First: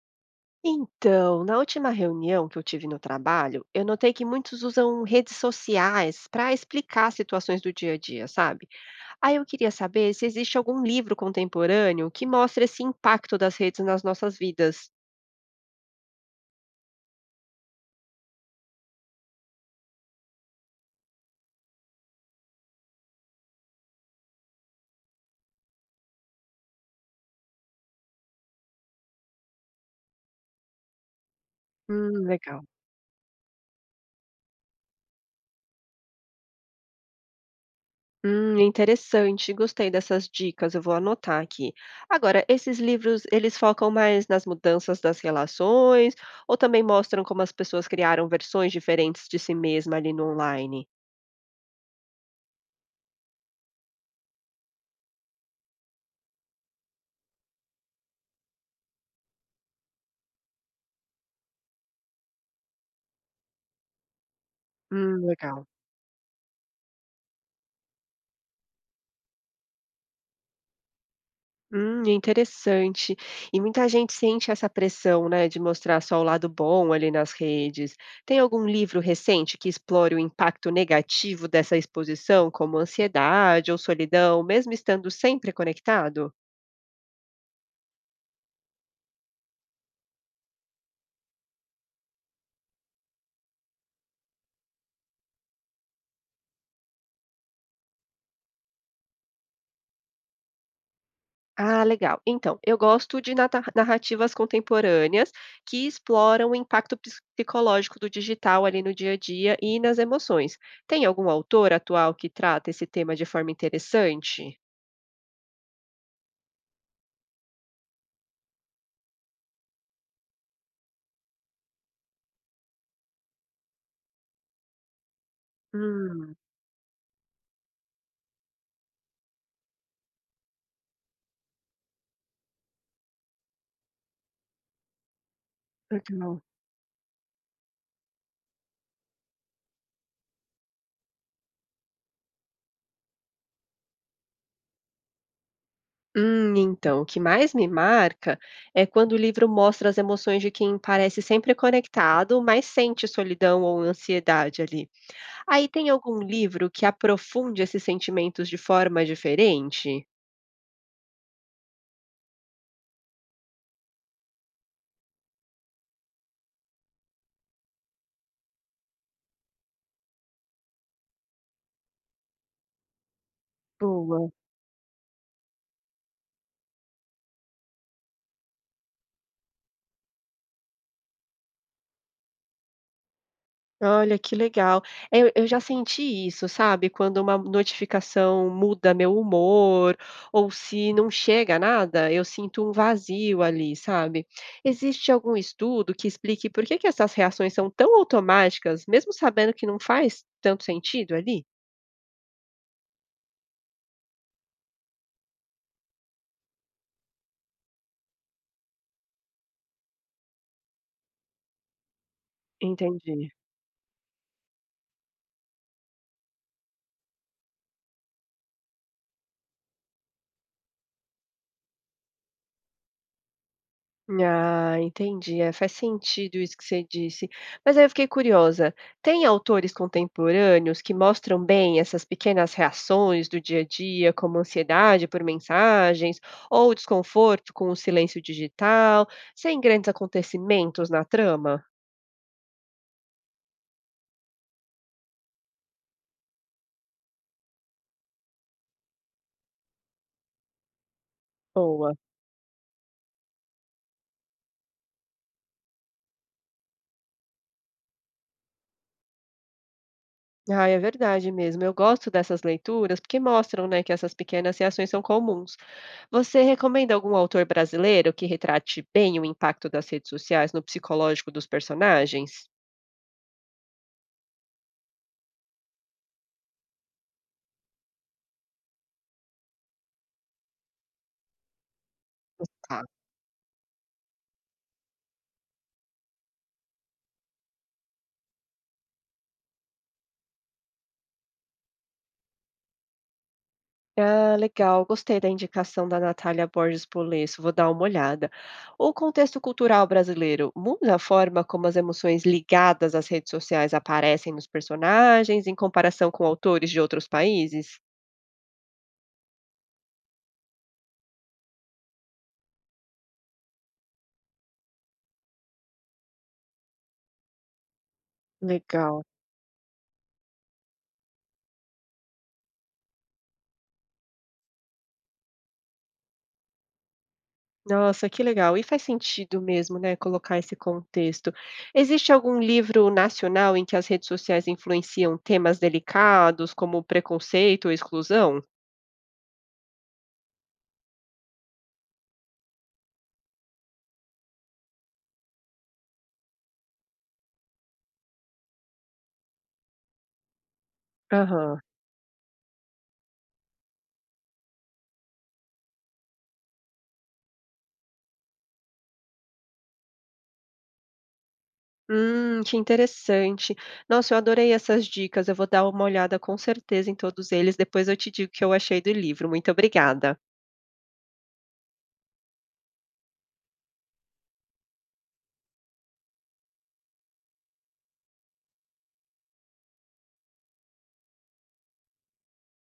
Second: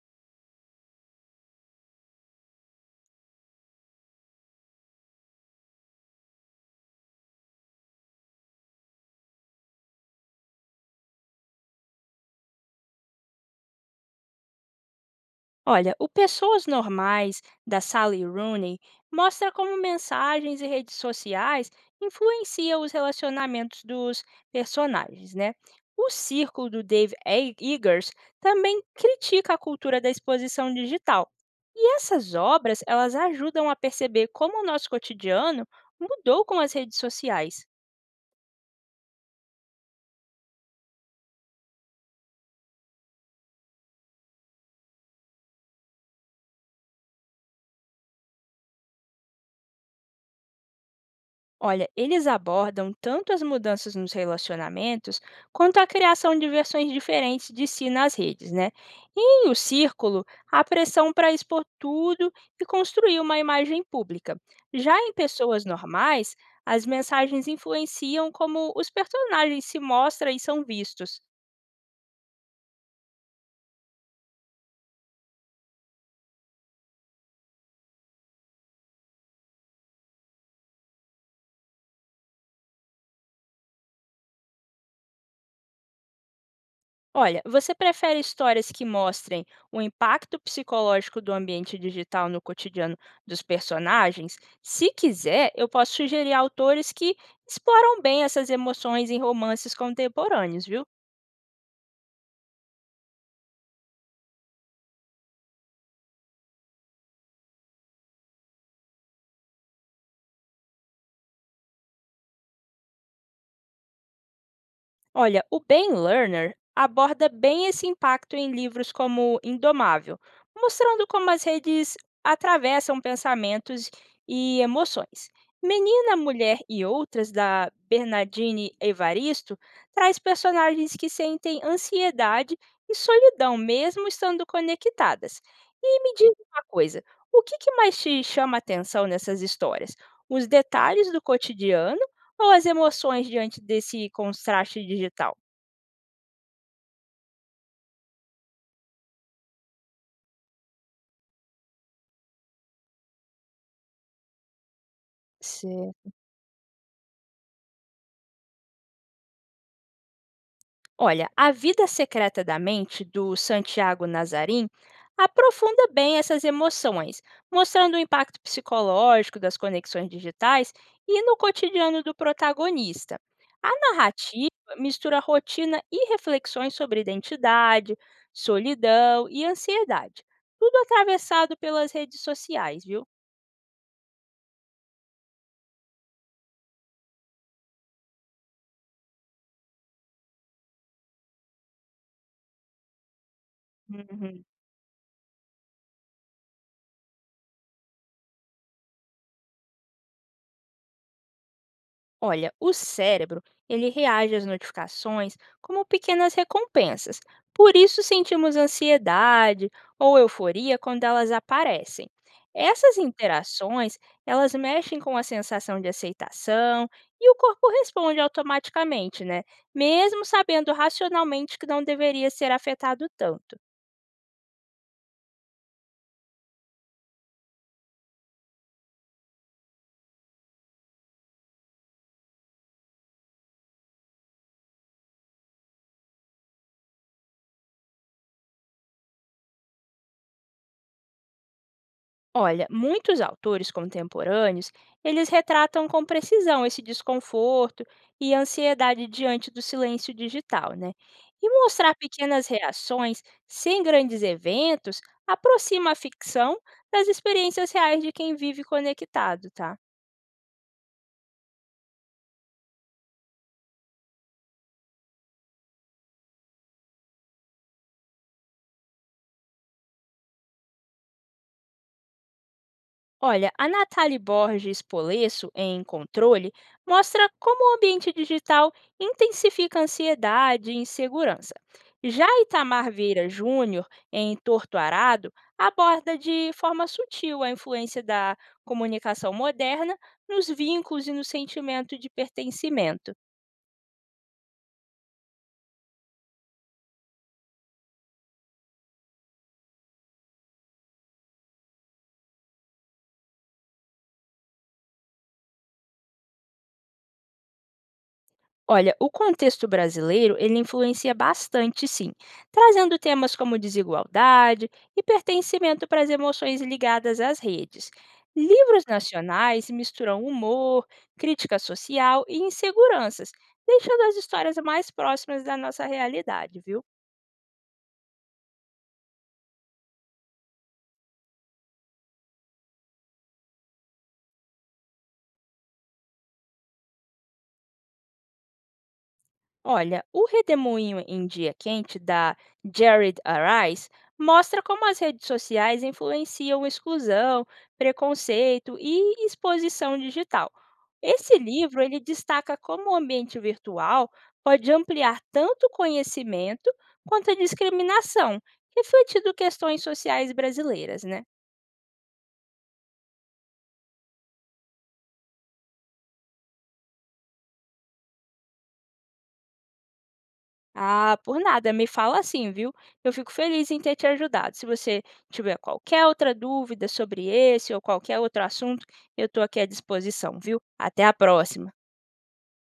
Então, na última reunião que eu tive no trabalho, eu notei que muitos usam redes sociais para explicar situações do dia a dia, sabe? Aí eu queria saber se existe algum livro contemporâneo que mostre esse impacto das redes nas nossas vidas. Olha, o Pessoas Normais, da Sally Rooney, mostra como mensagens e redes sociais influenciam os relacionamentos dos personagens, né? O Círculo, do Eggers, também critica a cultura da exposição digital. E essas Legal. obras, elas ajudam a perceber como o nosso cotidiano mudou com as redes sociais. Interessante. Gostei dessas dicas. Eu vou anotar aqui. Agora, esses livros, eles focam mais nas mudanças das relações ou também mostram como as pessoas criaram versões diferentes de si mesma ali no online? Olha, eles abordam tanto as mudanças nos relacionamentos quanto a criação de versões diferentes de si nas redes, né? E o círculo, a pressão para expor tudo e construir uma imagem pública. Já em pessoas Legal. normais, as mensagens influenciam como os personagens se mostram e são vistos. Interessante. E muita gente sente essa pressão, né, de mostrar só o lado bom ali nas redes. Tem algum livro recente que explore o impacto negativo dessa exposição, como ansiedade ou solidão, mesmo estando sempre conectado? Olha, você prefere histórias que mostrem o impacto psicológico do ambiente digital no cotidiano dos personagens? Se quiser, eu posso sugerir autores que exploram bem essas emoções em romances contemporâneos, viu? Ah, legal. Então, eu gosto de narrativas contemporâneas que exploram o impacto psicológico do digital ali no dia a dia e nas emoções. Tem algum autor atual que trata esse tema de forma interessante? Olha, o Ben Lerner aborda bem esse impacto em livros como Indomável, mostrando como as redes atravessam pensamentos e emoções. Menina, Hum, Mulher e Outras, da Bernardine Evaristo, traz personagens que sentem ansiedade e solidão, mesmo estando conectadas. E me diz legal. uma coisa, o que que mais te chama a atenção nessas histórias? Os detalhes do cotidiano? Ou as emoções diante desse contraste digital? Então, o que mais me marca é quando o livro mostra as emoções de quem parece sempre conectado, mas sente solidão ou ansiedade ali. Aí tem Certo. algum livro que aprofunde esses sentimentos de forma diferente? Olha, A Vida Secreta da Mente, do Santiago Nazarim, aprofunda bem essas emoções, mostrando o impacto psicológico das conexões digitais e no cotidiano do protagonista. A Boa. narrativa mistura rotina e reflexões sobre identidade, solidão e ansiedade, tudo atravessado pelas redes sociais, viu? Olha, que legal. É, eu já senti isso, sabe, quando uma notificação muda meu humor, ou se não chega nada, eu sinto um vazio ali, sabe. Uhum. Existe algum estudo que explique por que que essas reações são tão automáticas, mesmo sabendo que não faz tanto sentido ali? Olha, o cérebro, ele reage às notificações como pequenas recompensas. Por isso sentimos ansiedade ou euforia quando elas aparecem. Essas Entendi. interações, elas mexem com a sensação de aceitação e o corpo responde automaticamente, né? Mesmo sabendo racionalmente que não deveria ser afetado tanto. Ah, entendi. É, faz sentido isso que você disse. Mas aí eu fiquei curiosa. Tem autores contemporâneos que mostram bem essas pequenas reações do dia a dia, como ansiedade por mensagens ou desconforto com o silêncio digital, sem grandes acontecimentos na trama? Olha, muitos autores contemporâneos, eles retratam com precisão esse desconforto e ansiedade diante do silêncio digital, né? E mostrar Boa. pequenas reações sem grandes eventos aproxima a ficção das experiências reais de quem vive conectado, tá? Ah, é verdade mesmo. Eu gosto dessas leituras porque mostram, né, que essas pequenas reações são comuns. Você recomenda algum autor brasileiro que retrate bem o impacto das redes sociais no psicológico dos personagens? Olha, a Nathalie Borges Polesso, em Controle, mostra como o ambiente digital intensifica a ansiedade e insegurança. Já Tá. Itamar Vieira Júnior, em Torto Arado, aborda de forma sutil a influência da comunicação moderna nos vínculos e no sentimento de pertencimento. Ah, legal. Gostei da indicação da Natália Borges Polesso. Vou dar uma olhada. O contexto cultural brasileiro muda a forma como as emoções ligadas às redes sociais aparecem nos personagens em comparação com autores de outros países? Olha, o contexto brasileiro, ele influencia bastante, sim, trazendo temas como desigualdade e pertencimento para as emoções ligadas às redes. Livros Legal. nacionais misturam humor, crítica social e inseguranças, deixando as histórias mais próximas da nossa realidade, viu? Nossa, que legal. E faz sentido mesmo, né, colocar esse contexto. Existe algum livro nacional em que as redes sociais influenciam temas delicados, como preconceito ou exclusão? Olha, o Redemoinho em Dia Quente, da Jared Arise, mostra como as redes sociais influenciam exclusão, preconceito e exposição digital. Esse Aham. livro ele destaca como o ambiente virtual pode ampliar tanto o conhecimento quanto a discriminação, refletindo questões sociais brasileiras, né? Que interessante. Nossa, eu adorei essas dicas. Eu vou dar uma olhada com certeza em todos eles. Depois eu te digo o que eu achei do livro. Muito obrigada. Ah, por nada, me fala assim, viu? Eu fico feliz em ter te ajudado. Se você tiver qualquer outra dúvida sobre esse ou qualquer outro assunto, eu estou aqui à disposição, viu? Até a próxima!